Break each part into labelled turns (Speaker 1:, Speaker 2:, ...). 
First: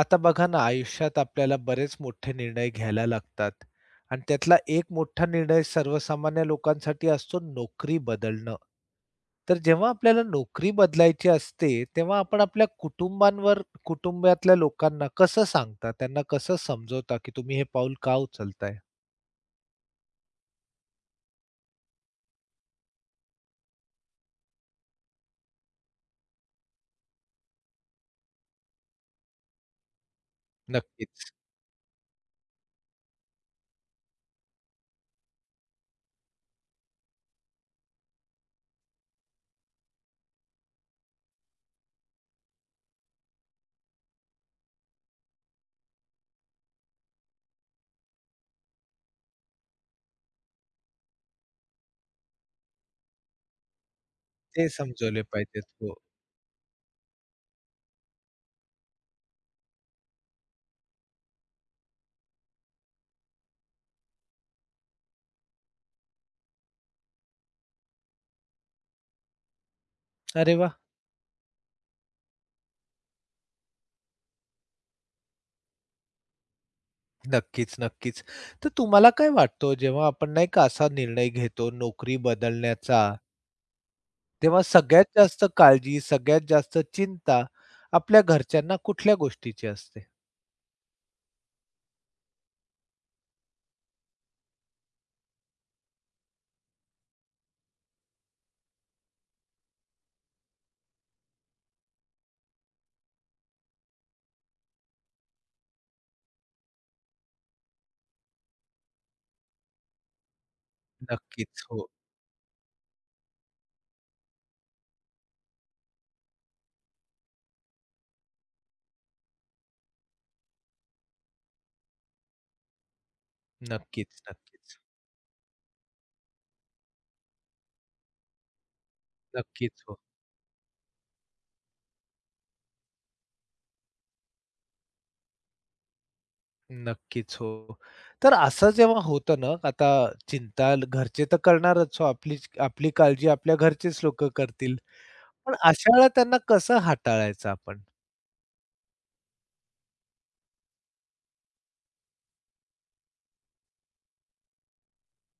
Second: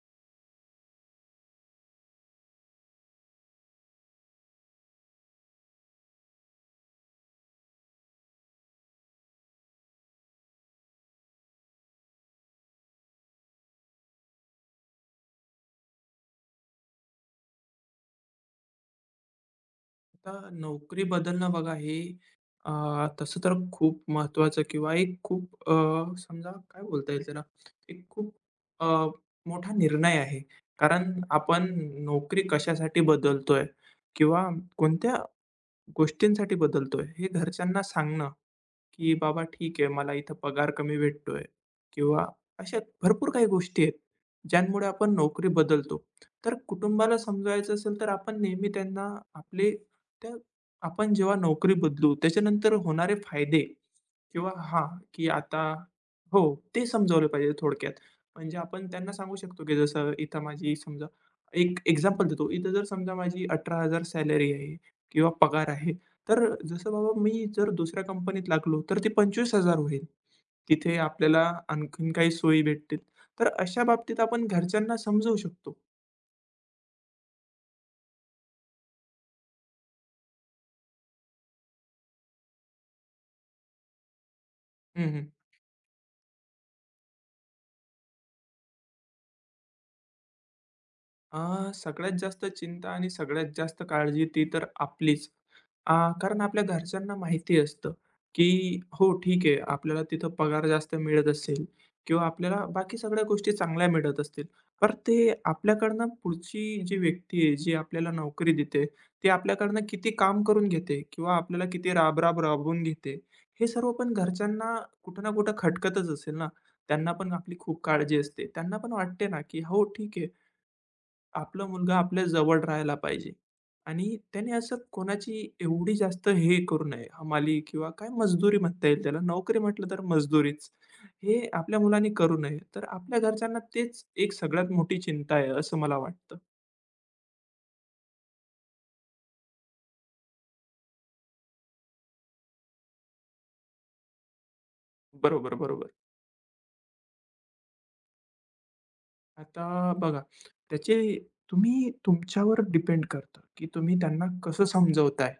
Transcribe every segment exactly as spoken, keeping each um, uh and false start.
Speaker 1: आता बघा ना, आयुष्यात आपल्याला बरेच मोठे निर्णय घ्यायला लागतात आणि त्यातला एक मोठा निर्णय सर्वसामान्य लोकांसाठी असतो नोकरी बदलणं. तर जेव्हा आपल्याला नोकरी बदलायची असते, तेव्हा आपण आपल्या कुटुंबांवर कुटुंबातल्या लोकांना कसं सांगता? त्यांना कसं समजवता, की तुम्ही हे पाऊल का उचलताय?
Speaker 2: आता नोकरी बदलणं बघा हे अ, तसं तर खूप महत्त्वाचं किंवा एक खूप अ, समजा काय बोलता येईल त्याला एक खूप अ, मोठा निर्णय आहे. कारण
Speaker 1: नक्कीच.
Speaker 2: आपण नोकरी कशासाठी बदलतोय किंवा कोणत्या गोष्टींसाठी बदलतोय हे घरच्यांना सांगणं की बाबा ठीक आहे, मला इथं पगार कमी भेटतोय किंवा अशा भरपूर काही गोष्टी आहेत, ज्यांमुळे आपण नोकरी बदलतो. तर कुटुंबाला समजवायचं असेल तर आपण नेहमी त्यांना आपले त्या आपण जेव्हा नोकरी बदलू त्याच्यानंतर होणारे फायदे किंवा
Speaker 1: ते
Speaker 2: हां,
Speaker 1: समजवले
Speaker 2: की आता
Speaker 1: पाहिजेत. हो.
Speaker 2: हो, ते समजावलं पाहिजे थोडक्यात. म्हणजे आपण त्यांना सांगू शकतो, की जसं इथं माझी समजा एक एक्झाम्पल देतो. इथं जर समजा माझी अठरा हजार सॅलरी आहे किंवा पगार आहे. तर जसं बाबा मी जर दुसऱ्या कंपनीत लागलो, तर ते पंचवीस हजार होईल.
Speaker 1: अरे वाह!
Speaker 2: तिथे आपल्याला आणखीन काही सोयी भेटतील. तर अशा बाबतीत आपण घरच्यांना समजवू शकतो.
Speaker 1: नक्कीच, नक्कीच. तर तुम्हाला काय वाटतं, जेव्हा आपण नाही का असा निर्णय घेतो नोकरी बदलण्याचा, तेव्हा सगळ्यात
Speaker 2: हं, हं.
Speaker 1: जास्त काळजी, सगळ्यात जास्त चिंता आपल्या घरच्यांना कुठल्या गोष्टीची असते?
Speaker 2: अ, सगळ्यात जास्त चिंता आणि सगळ्यात जास्त काळजी ती तर आपलीच. आ, कारण आपल्या घरच्यांना माहिती असतं, की हो ठीक आहे, आपल्याला तिथं पगार जास्त मिळत असेल किंवा आपल्याला बाकी सगळ्या गोष्टी चांगल्या मिळत असतील. पर ते आपल्याकडनं पुढची जी व्यक्ती आहे, जी आपल्याला नोकरी देते, ती आपल्याकडनं किती काम करून घेते किंवा आपल्याला
Speaker 1: नक्कीच. हो.
Speaker 2: किती राबराब राबवून घेते, हे सर्व पण घरच्यांना कुठं ना कुठं खटकतच असेल ना. त्यांना पण आपली खूप काळजी असते. त्यांना पण वाटते ना, की हो ठीक आहे, आपला मुलगा आपल्या जवळ राहायला पाहिजे आणि
Speaker 1: नक्कीच,
Speaker 2: त्याने असं
Speaker 1: नक्कीच.
Speaker 2: कोणाची एवढी जास्त हे करू नये, हमाली किंवा काय मजदुरी म्हणता येईल त्याला, नोकरी
Speaker 1: नक्कीच.
Speaker 2: म्हटलं
Speaker 1: हो.
Speaker 2: तर मजदुरीच. हे आपल्या मुलांनी करू नये. तर आपल्या घरच्यांना तेच एक सगळ्यात मोठी चिंता आहे, असं मला वाटतं.
Speaker 1: नक्कीच. हो. तर असं जेव्हा होतं ना, आता चिंता ल- घरचे तर करणारच हो. आपली आपली काळजी आपल्या घरचेच लोकं करतील.
Speaker 2: बरोबर,
Speaker 1: पण
Speaker 2: बरोबर.
Speaker 1: अशा वेळेला त्यांना कसं हाताळायचं आपण?
Speaker 2: आता बघा, त्याचे तुम्ही तुमच्यावर डिपेंड करतं, की तुम्ही त्यांना कसं समजवताय.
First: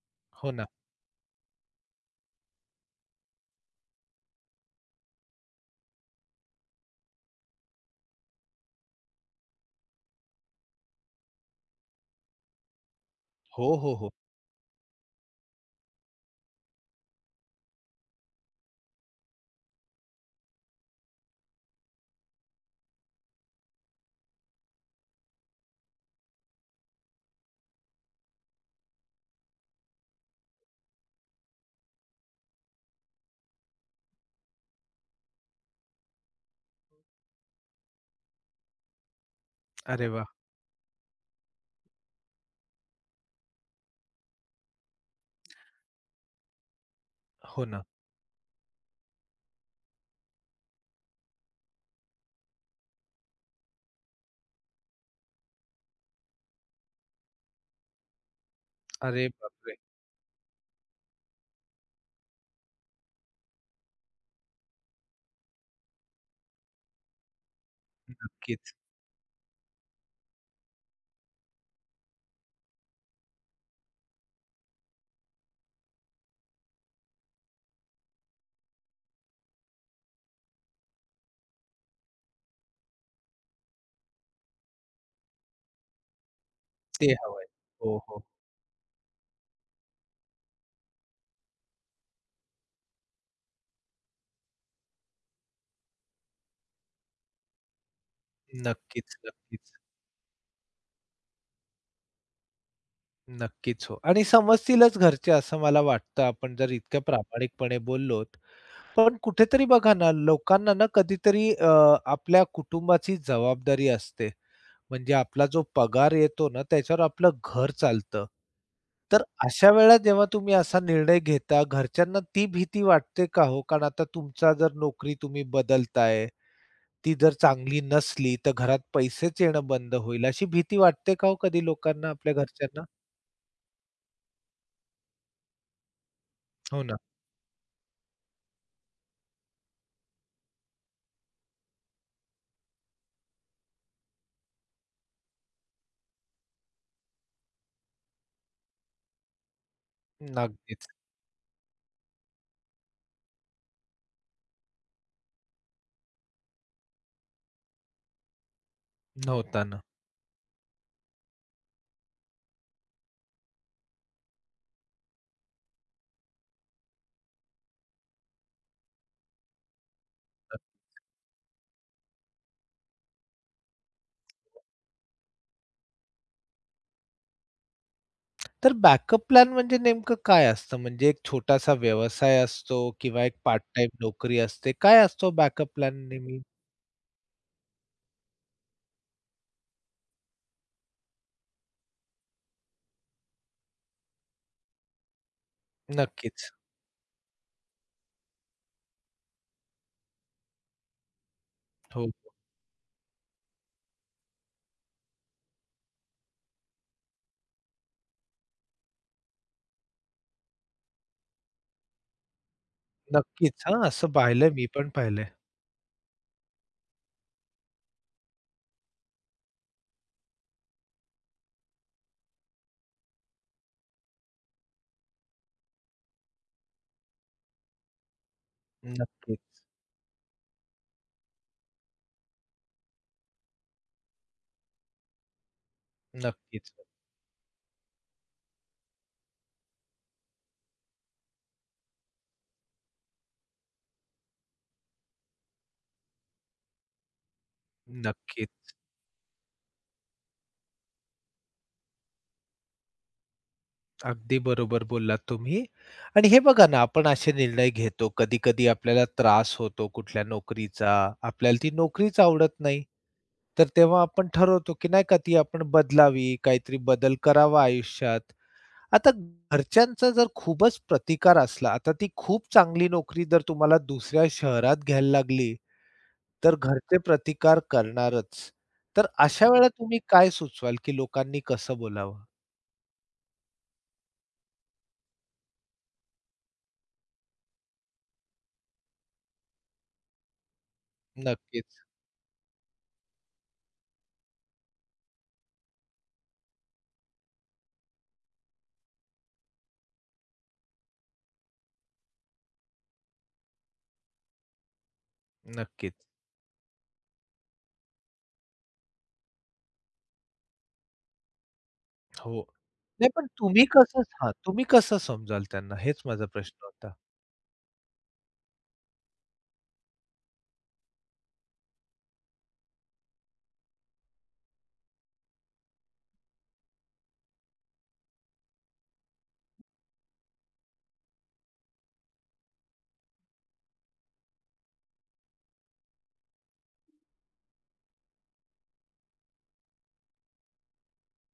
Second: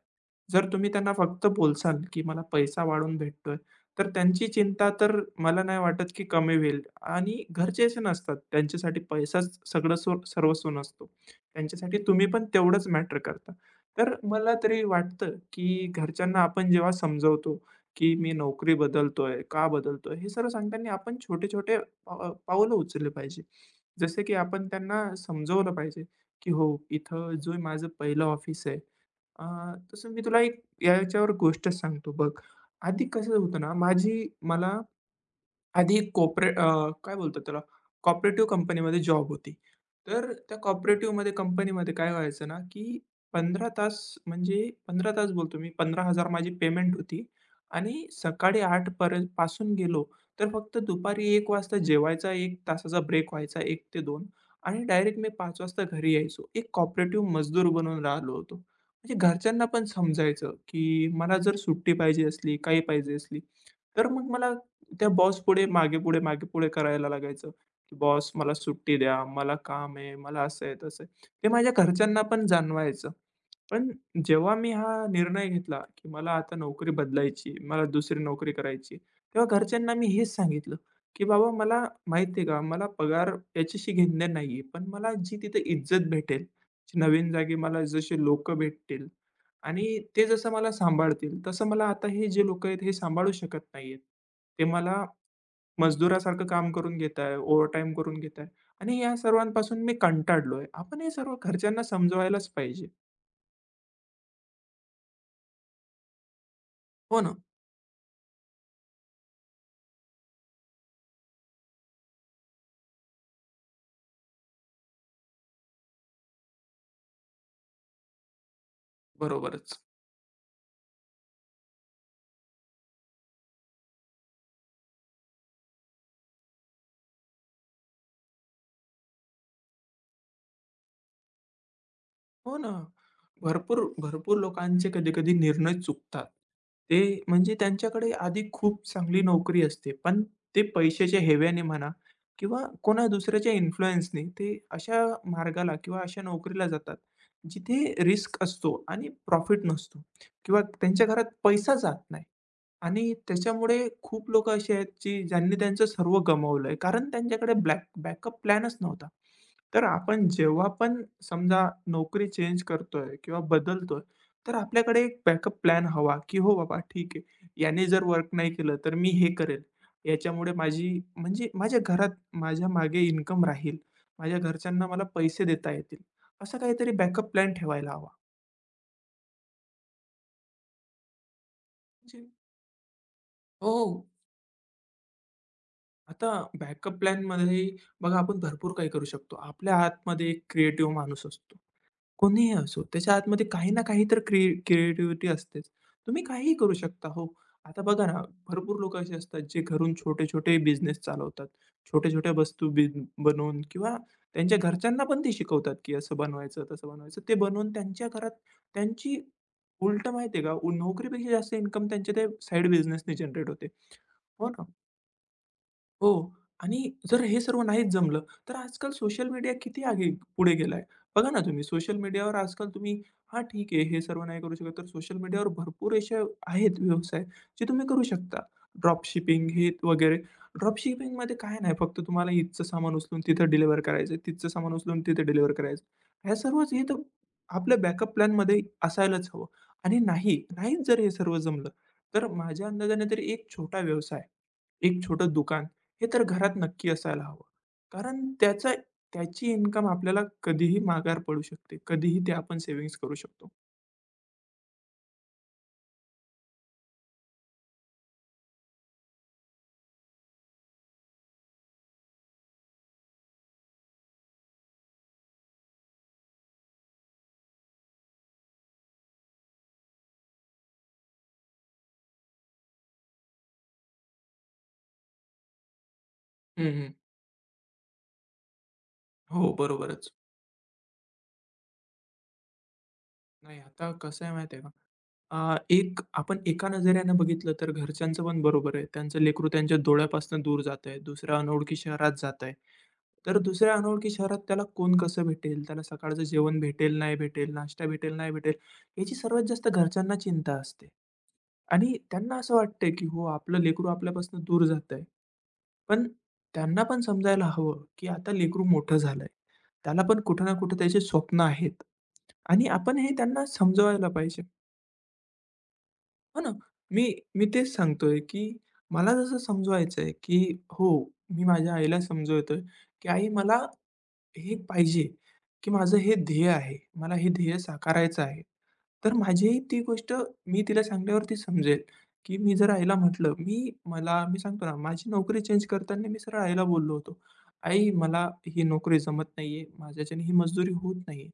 Speaker 1: हो
Speaker 2: जर
Speaker 1: ना.
Speaker 2: तुम्ही त्यांना फक्त बोलसाल, की मला पैसा वाढून भेटतोय, तर त्यांची चिंता तर मला नाही वाटत, की कमी होईल आणि घरचे असे नसतात. त्यांच्यासाठी पैसाच सगळं स्व सर्वस्व नसतो. त्यांच्यासाठी तुम्ही पण तेवढंच मॅटर करता.
Speaker 1: हो, हो, हो.
Speaker 2: तर मला तरी वाटतं, की घरच्यांना आपण जेव्हा समजवतो, की मी नोकरी बदलतोय, का बदलतोय? हे सर्व सांगताना आपण छोटे-छोटे पाव पावलं उचलली पाहिजे. जसं की आपण त्यांना समजवलं पाहिजे, की "हो, इथं जो माझं पहिलं ऑफिस आहे" अ, तसं मी तुला एक याच्यावर गोष्ट सांगतो बघ. आधी कसं होतं ना, माझी मला आधी एक कॉर्पोरे अ, काय बोलतात त्याला, कॉपरेटिव्ह कंपनीमध्ये जॉब होती.
Speaker 1: अरे वाह!
Speaker 2: तर त्या कॉपरेटिव्हमध्ये कंपनीमध्ये काय व्हायचं ना, की पंधरा तास म्हणजे पंधरा तास बोलतो मी पंधरा हजार माझी पेमेंट होती
Speaker 1: हो ना.
Speaker 2: आणि सकाळी आठ पर्यंत पासून गेलो, तर फक्त दुपारी एक वाजता जेवायचा एक तासाचा ब्रेक व्हायचा एक ते दोन आणि डायरेक्ट मी पाच वाजता घरी यायचो. एक कॉपरेटिव्ह मजदूर बनून राहिलो होतो. म्हणजे
Speaker 1: अरे
Speaker 2: घरच्यांना
Speaker 1: बापरे!
Speaker 2: पण समजायचं, की मला जर सुट्टी पाहिजे असली, काही पाहिजे असली, तर मग मला त्या बॉस पुढे मागे-पुढे, मागे-पुढे करायला लागायचं, की "बॉस मला
Speaker 1: नक्कीच.
Speaker 2: सुट्टी द्या, मला काम आहे, मला असं आहे, तसं आहे." ते माझ्या घरच्यांना पण जाणवायचं. पण जेव्हा मी हा निर्णय घेतला, की मला आता नोकरी बदलायची, मला दुसरी नोकरी करायची, तेव्हा घरच्यांना मी हेच सांगितलं, की "बाबा मला माहिती आहे का, मला पगार याच्याशी घेणं नाही पण मला जी तिथे इज्जत भेटेल, जी
Speaker 1: ते
Speaker 2: नवीन
Speaker 1: हवंय.
Speaker 2: जागी मला
Speaker 1: हो,
Speaker 2: जशी
Speaker 1: हो.
Speaker 2: लोकं भेटतील आणि ते जसं मला सांभाळतील, तसं मला आता हे जे लोकं आहेत हे सांभाळू शकत नाही ते मला मजदुरासारखं काम करून घेताय, ओव्हरटाईम करून घेताय आणि या
Speaker 1: नक्कीच, नक्कीच.
Speaker 2: सर्वांपासून मी कंटाळलोय. आपण हे सर्व घरच्यांना समजवायलाच पाहिजे.
Speaker 1: नक्कीच हो. आणि समजतीलच घरचे असं मला वाटतं, आपण जर इतक्या
Speaker 2: हो ना.
Speaker 1: प्रामाणिकपणे बोललोत. पण कुठेतरी बघा ना, लोकांना ना कधीतरी अ, आपल्या कुटुंबाची जबाबदारी असते. म्हणजे आपला जो पगार येतो ना, त्याच्यावर आपलं घर चालतं. तर अशा
Speaker 2: बरोबरच.
Speaker 1: वेळेला जेव्हा तुम्ही असा निर्णय घेता, घरच्यांना ती भीती वाटते का हो? कारण आता तुमचा जर नोकरी तुम्ही बदलताय, ती जर चांगली नसली, तर घरात पैसेच येणं बंद होईल, अशी भीती वाटते का हो कधी लोकांना, आपल्या
Speaker 2: हो ना.
Speaker 1: घरच्यांना?
Speaker 2: भरपूर भरपूर लोकांचे कधी-कधी निर्णय चुकतात.
Speaker 1: हो ना.
Speaker 2: ते म्हणजे त्यांच्याकडे आधी खूप चांगली नोकरी असते, पण ते पैशाच्या हेव्याने म्हणा किंवा कोणा दुसऱ्याच्या इन्फ्लुअन्सनी ते अशा मार्गाला किंवा अशा नोकरीला जातात, जिथे रिस्क असतो आणि प्रॉफिट नसतो किंवा
Speaker 1: नगदीच.
Speaker 2: त्यांच्या घरात पैसा जात नाही. आणि त्याच्यामुळे खूप लोकं अशी आहेत, की ज्यांनी त्यांचं सर्व गमावलंय, कारण त्यांच्याकडे ब्लॅक बॅकअप प्लॅनच नव्हता.
Speaker 1: नव्हता ना.
Speaker 2: तर आपण जेव्हा पण समजा नोकरी चेंज करतोय किंवा बदलतोय, तर आपल्याकडे एक बॅकअप प्लॅन हवा, की हो बाबा ठीक आहे, याने जर वर्क नाही केलं, तर मी हे करेल. याच्यामुळे माझी म्हणजे माझ्या घरात माझ्या मागे इन्कम राहील. माझ्या घरच्यांना मला पैसे देता येतील. असा काहीतरी बॅकअप प्लॅन ठेवायला हवा.
Speaker 1: तर बॅकअप प्लॅन म्हणजे नेमकं काय असतं? म्हणजे एक छोटासा
Speaker 2: म्हणजे
Speaker 1: व्यवसाय असतो किंवा एक पार्ट
Speaker 2: हो.
Speaker 1: टाइम नोकरी असते. काय असतो बॅकअप प्लॅन
Speaker 2: आता
Speaker 1: नेहमी?
Speaker 2: बॅकअप प्लॅनमध्ये बघा आपण भरपूर काही करू शकतो. आपल्या आतमध्ये एक क्रिएटिव्ह माणूस असतो. कोणीही असो, त्याच्या आतमध्ये काही ना काही तर क्रि क्रिएटिव्हिटी असतेच. तुम्ही
Speaker 1: नक्कीच.
Speaker 2: काहीही करू शकता हो. आता बघा ना, भरपूर लोकं असे असतात जे घरून छोटे-छोटे बिझनेस चालवतात.
Speaker 1: हो,
Speaker 2: छोट्या-छोट्या वस्तू बि बनवून किंवा त्यांच्या घरच्यांना पण ते शिकवतात, की असं बनवायचं, तसं बनवायचं. ते बनवून त्यांच्या घरात त्यांची उलटं माहिती आहे का, उ- नोकरीपेक्षा जास्त इन्कम त्यांच्या त्या साइड बिझनेसने जनरेट
Speaker 1: नक्कीच.
Speaker 2: होते.
Speaker 1: हां, असं
Speaker 2: हो
Speaker 1: पाहिलंय,
Speaker 2: ना?
Speaker 1: मी पण पाहिलंय.
Speaker 2: हो आणि जर हे सर्व नाहीच जमलं, तर आजकाल सोशल मीडिया किती आगे पुढे गेलाय. बघा ना तुम्ही सोशल मीडियावर आजकाल तुम्ही हां, ठीक आहे, हे सर्व नाही करू शकत, तर सोशल मीडियावर भरपूर असे आहेत व्यवसाय जे तुम्ही करू शकता. ड्रॉपशिपिंग
Speaker 1: नक्कीच,
Speaker 2: हे वगैरे. ड्रॉपशिपिंगमध्ये काय नाही, फक्त तुम्हाला इथचं सामान उचलून तिथं डिलिव्हर करायचं तिथचं सामान उचलून तिथे डिलिव्हर करायचं. ह्या
Speaker 1: नक्कीच,
Speaker 2: सर्वच हे तर आपल्या बॅकअप प्लॅनमध्ये असायलाच हवं आणि नाही, नाहीच जर हे सर्व जमलं, तर माझ्या अंदाजाने तरी एक छोटा व्यवसाय, एक छोटं दुकान हे तर घरात नक्की असायला हवं. कारण
Speaker 1: नक्कीच.
Speaker 2: त्याचा त्याची इन्कम आपल्याला कधीही मागार पडू शकते. कधीही ते आपण सेव्हिंग्ज करू शकतो.
Speaker 1: अगदी बरोबर बोललात तुम्ही. आणि हे बघा ना, आपण असे निर्णय घेतो. कधी-कधी आपल्याला त्रास होतो कुठल्या नोकरीचा, आपल्याला ती नोकरीच आवडत नाही. तर तेव्हा आपण ठरवतो, की नाही का ती आपण बदलावी, काहीतरी बदल करावा आयुष्यात. आता घरच्यांचा जर खूपच प्रतिकार असला, आता ती खूप चांगली नोकरी जर तुम्हाला दुसऱ्या शहरात घ्यायला लागली, तर
Speaker 2: हं, हं.
Speaker 1: घरचे प्रतिकार करणारच. तर अशा
Speaker 2: हो,
Speaker 1: हो. तुम्ही
Speaker 2: बरोबरच.
Speaker 1: काय सुचवाल, की लोकांनी कसं बोलावं?
Speaker 2: नाही, आता कसं आहे माहिती आहे का? अ, एक आपण एका नजरेनं बघितलं तर घरच्यांचं पण बरोबर आहे. त्यांचं लेकरू त्यांच्या डोळ्यापासून दूर जात आहे. दुसऱ्या अनोळखी
Speaker 1: नक्कीच,
Speaker 2: शहरात जात आहे. तर दुसऱ्या अनोळखी शहरात त्याला कोण कसं भेटेल? त्याला सकाळचं जेवण भेटेल, नाही भेटेल, नाश्ता भेटेल, नाही भेटेल, याची सर्वात जास्त घरच्यांना चिंता असते. आणि त्यांना असं वाटतंय, की हो आपलं लेकरू आपल्यापासून दूर जात आहे.
Speaker 1: नक्कीच.
Speaker 2: पण त्यांना पण समजायला हवं, की आता लेकरू मोठं झालंय. त्याला पण कुठे ना कुठे त्याचे स्वप्न आहेत.
Speaker 1: हो.
Speaker 2: आणि आपण हे
Speaker 1: नाही पण
Speaker 2: त्यांना
Speaker 1: तुम्ही कसं,
Speaker 2: समजवायला
Speaker 1: हां,
Speaker 2: पाहिजे.
Speaker 1: तुम्ही कसं समजाल त्यांना हेच माझा
Speaker 2: हो ना.
Speaker 1: प्रश्न होता.
Speaker 2: मी मी तेच सांगतोय, की मला जसं समजवायचंय, की हो, मी माझ्या आईला समजवतोय, की "आई मला हे पाहिजे, की माझं हे ध्येय आहे. मला हे ध्येय साकारायचं आहे." तर माझी आई ती गोष्ट मी तिला सांगल्यावर ती समजेल, की मी जर आईला म्हटलं, मी मला मी सांगतो ना, माझी नोकरी चेंज करताना मी सरळ आईला बोललो होतो, "आई मला ही नोकरी जमत नाहीये. माझ्याच्याने ही मजदुरी होत नाहीये.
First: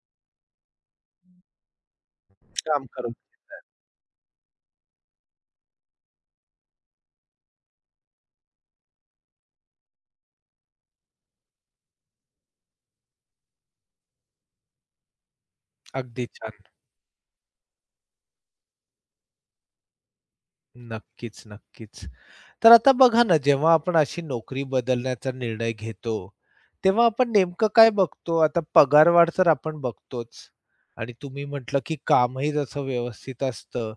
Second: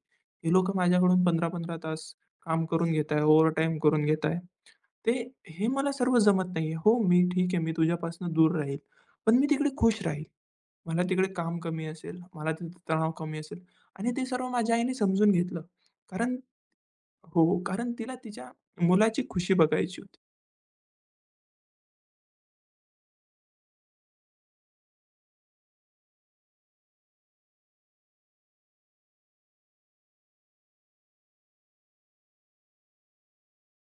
Speaker 2: हे लोकं माझ्याकडून पंधरा पंधरा तास काम
Speaker 1: काम
Speaker 2: करून
Speaker 1: करून.
Speaker 2: घेताय, ओव्हरटाईम करून घेताय." ते हे मला सर्व जमत नाहीये. हो, मी ठीक आहे, मी तुझ्यापासून दूर राहील, पण मी तिकडे खुश राहील. मला तिकडे काम कमी असेल, मला तिथे तणाव कमी असेल आणि ते सर्व माझ्या आईने समजून घेतलं.
Speaker 1: अगदी
Speaker 2: कारण
Speaker 1: छान.
Speaker 2: हो, कारण तिला तिच्या मुलाची खुशी बघायची होती.
Speaker 1: नक्कीच, नक्कीच. तर आता बघा ना, जेव्हा आपण अशी नोकरी बदलण्याचा निर्णय घेतो, तेव्हा आपण नेमकं काय बघतो? आता पगारवाढ तर आपण बघतोच आणि तुम्ही म्हटलं, की कामही जसं व्यवस्थित असतं,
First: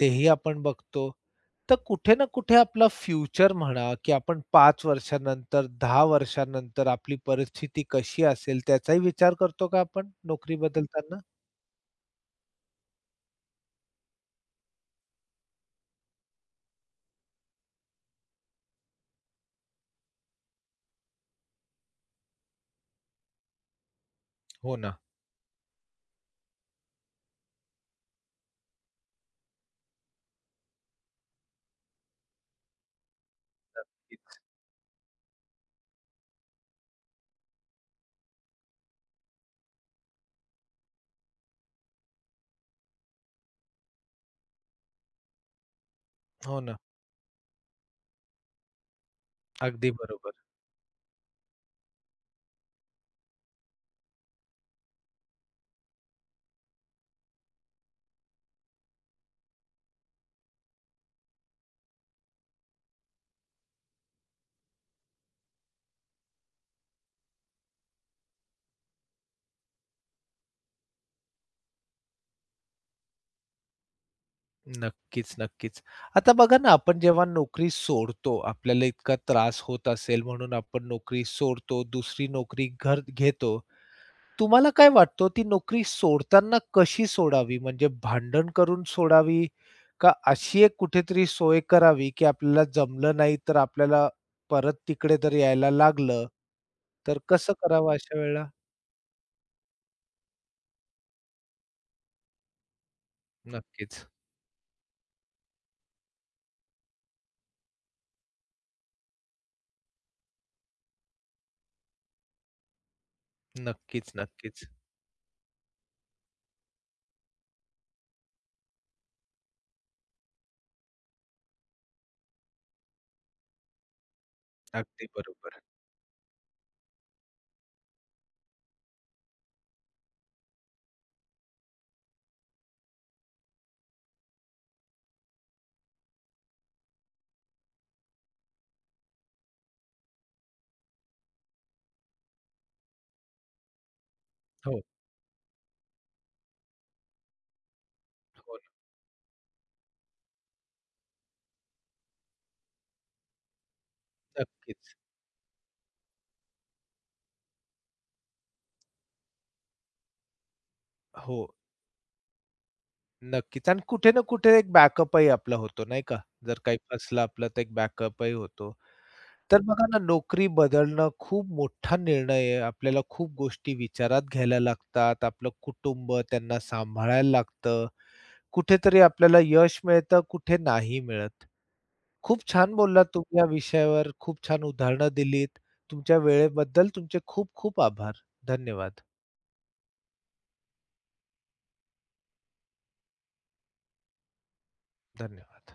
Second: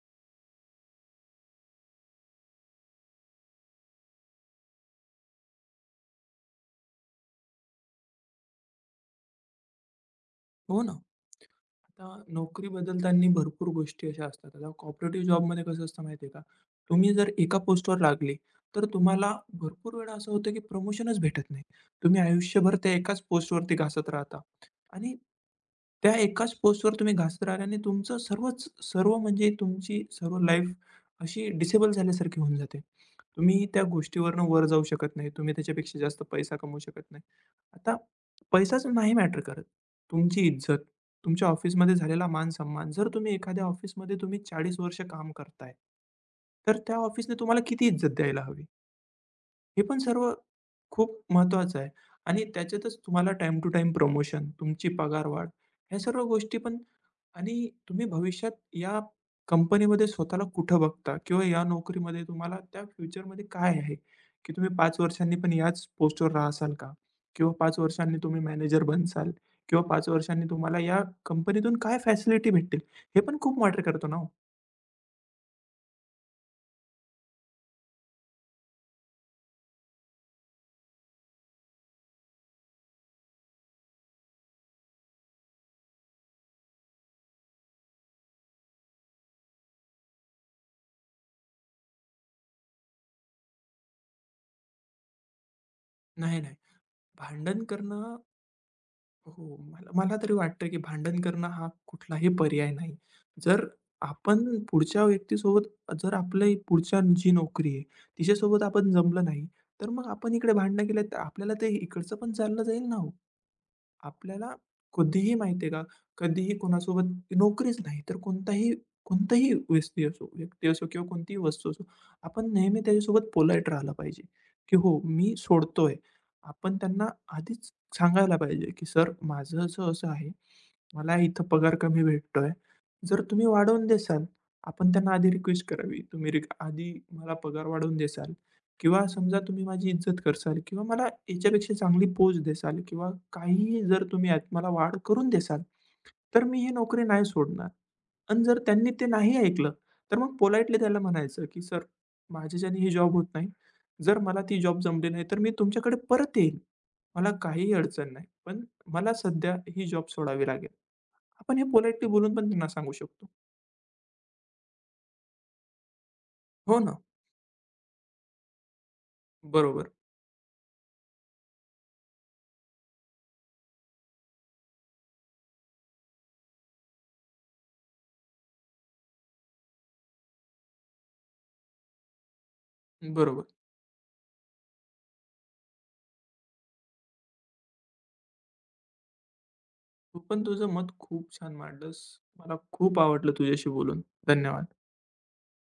Speaker 1: तेही आपण बघतो. तर कुठे ना कुठे आपला फ्युचर म्हणा, की आपण पाच वर्षानंतर, दहा वर्षानंतर आपली परिस्थिती कशी असेल त्याचाही विचार करतो का आपण नोकरी
Speaker 2: हो ना?
Speaker 1: बदलताना?
Speaker 2: आता नोकरी बदलताना भरपूर गोष्टी अशा असतात. आता कॉर्पोरेटिव्ह जॉबमध्ये कसं असतं माहिती आहे का? तुम्ही जर एका पोस्टवर लागले, तर तुम्हाला भरपूर वेळा असं होतं की प्रमोशनच भेटत नाही. तुम्ही आयुष्यभर त्या एकाच पोस्टवरती घासत राहता
Speaker 1: हो ना.
Speaker 2: आणि त्या एकाच पोस्टवर तुम्ही घासत राहिल्याने तुमचं सर्वच सर्व म्हणजे तुमची सर्व लाईफ अशी डिसेबल झाल्यासारखी होऊन जाते. तुम्ही त्या गोष्टीवरनं वर जाऊ शकत नाही. तुम्ही त्याच्यापेक्षा जास्त पैसा कमवू शकत नाही. आता पैसाच नाही मॅटर करत. तुमची इज्जत, तुमच्या ऑफिसमध्ये झालेला मान-सन्मान. जर तुम्ही एखाद्या ऑफिसमध्ये तुम्ही चाळीस वर्ष काम करताय,
Speaker 1: हो ना.
Speaker 2: तर त्या ऑफिसने तुम्हाला किती इज्जत द्यायला हवी? हे
Speaker 1: अगदी
Speaker 2: पण सर्व
Speaker 1: बरोबर.
Speaker 2: खूप महत्त्वाचं आहे आणि त्याच्यातच तुम्हाला टाईम टू टाईम प्रमोशन, तुमची पगारवाढ, ह्या सर्व गोष्टी पण आणि तुम्ही भविष्यात या कंपनीमध्ये स्वतःला कुठं बघता? किंवा या नोकरीमध्ये तुम्हाला त्या फ्युचरमध्ये काय आहे? की तुम्ही पाच वर्षांनी पण याच पोस्टवर राहसाल का? किंवा पाच वर्षांनी तुम्ही मॅनेजर बनसाल? किंवा पाच वर्षांनी तुम्हाला या कंपनीतून काय फॅसिलिटी भेटतील? हे पण खूप मॅटर करतो ना हो.
Speaker 1: नक्कीच, नक्कीच. आता बघा ना, आपण जेव्हा नोकरी सोडतो, आपल्याला इतका त्रास होत असेल म्हणून आपण नोकरी सोडतो, दुसरी नोकरी घर घेतो. तुम्हाला काय वाटतं ती नोकरी सोडताना कशी सोडावी? म्हणजे भांडण करून सोडावी? का अशी एक कुठेतरी सोय करावी, की आपल्याला जमलं नाही तर आपल्याला परत तिकडे तर यायला लागलं,
Speaker 2: नाही, नाही.
Speaker 1: तर कसं
Speaker 2: भांडण
Speaker 1: करावं
Speaker 2: करणं
Speaker 1: अशा वेळेला?
Speaker 2: हो, मला मला तरी वाटतं, की भांडण करणं हा कुठलाही पर्याय नाही. जर
Speaker 1: नक्कीच,
Speaker 2: आपण पुढच्या व्यक्तीसोबत जर आपली पुढच्या जी नोकरी आहे, तिच्यासोबत आपण जमलं नाही, तर मग आपण इकडे भांडणं केले, तर आपल्याला ते इकडचं पण चाललं जाईल ना हो.
Speaker 1: नक्कीच,
Speaker 2: आपल्याला
Speaker 1: नक्कीच.
Speaker 2: कधीही माहिती आहे का, कधीही कोणासोबत नोकरीच नाही तर कोणताही कोणताही व्यक्ती असो व्यक्ती असो किंवा कोणतीही वस्तू असो, आपण नेहमी त्याच्यासोबत पोलाईट राहिला पाहिजे, की हो
Speaker 1: अगदी
Speaker 2: मी
Speaker 1: बरोबर.
Speaker 2: सोडतोय. आपण त्यांना आधीच सांगायला पाहिजे, की "सर माझं असं-असं आहे. मला इथं पगार कमी भेटतोय. जर तुम्ही वाढवून द्याल" आपण त्यांना आधी रिक्वेस्ट करावी, "तुम्ही रिक आधी मला पगार वाढवून द्याल." किंवा समजा तुम्ही माझी इज्जत करसाल किंवा मला याच्यापेक्षा चांगली पोच देसाल किंवा काहीही जर तुम्ही यात मला
Speaker 1: हो,
Speaker 2: वाढ करून देसाल, तर मी ही नोकरी नाही सोडणार. आणि जर
Speaker 1: हो.
Speaker 2: त्यांनी ते नाही ऐकलं, तर मग पोलाइटली त्याला म्हणायचं, की "सर, माझ्याच्याने ही जॉब होत नाही. जर मला ती जॉब
Speaker 1: नक्कीच.
Speaker 2: जमली नाही, तर मी तुमच्याकडे परत येईल. मला काहीही अडचण नाही. पण मला सध्या ही जॉब सोडावी लागेल."
Speaker 1: हो,
Speaker 2: आपण हे पोलाइटली बोलून पण त्यांना सांगू शकतो.
Speaker 1: नक्कीच. आणि कुठे ना कुठे एक बॅकअपही आपला होतो नाही का? जर
Speaker 2: "हो
Speaker 1: काही
Speaker 2: ना.
Speaker 1: फसलं आपलं तर एक बॅकअपही होतो. तर बघा
Speaker 2: बरोबर,
Speaker 1: ना, नोकरी बदलणं खूप मोठा निर्णय आहे. आपल्याला खूप गोष्टी विचारात घ्यायला लागतात. आपलं कुटुंब त्यांना सांभाळायला लागतं. कुठेतरी आपल्याला यश मिळतं, कुठे नाही मिळत. खूप छान बोललात तुम्ही
Speaker 2: बरोबर."
Speaker 1: या विषयावर. खूप छान उदाहरणं दिलीत. तुमच्या वेळेबद्दल तुमचे खूप खूप आभार. धन्यवाद.
Speaker 2: तू पण तुझं मत खूप छान मांडलंस. मला खूप आवडलं तुझ्याशी बोलून. धन्यवाद.
Speaker 1: धन्यवाद.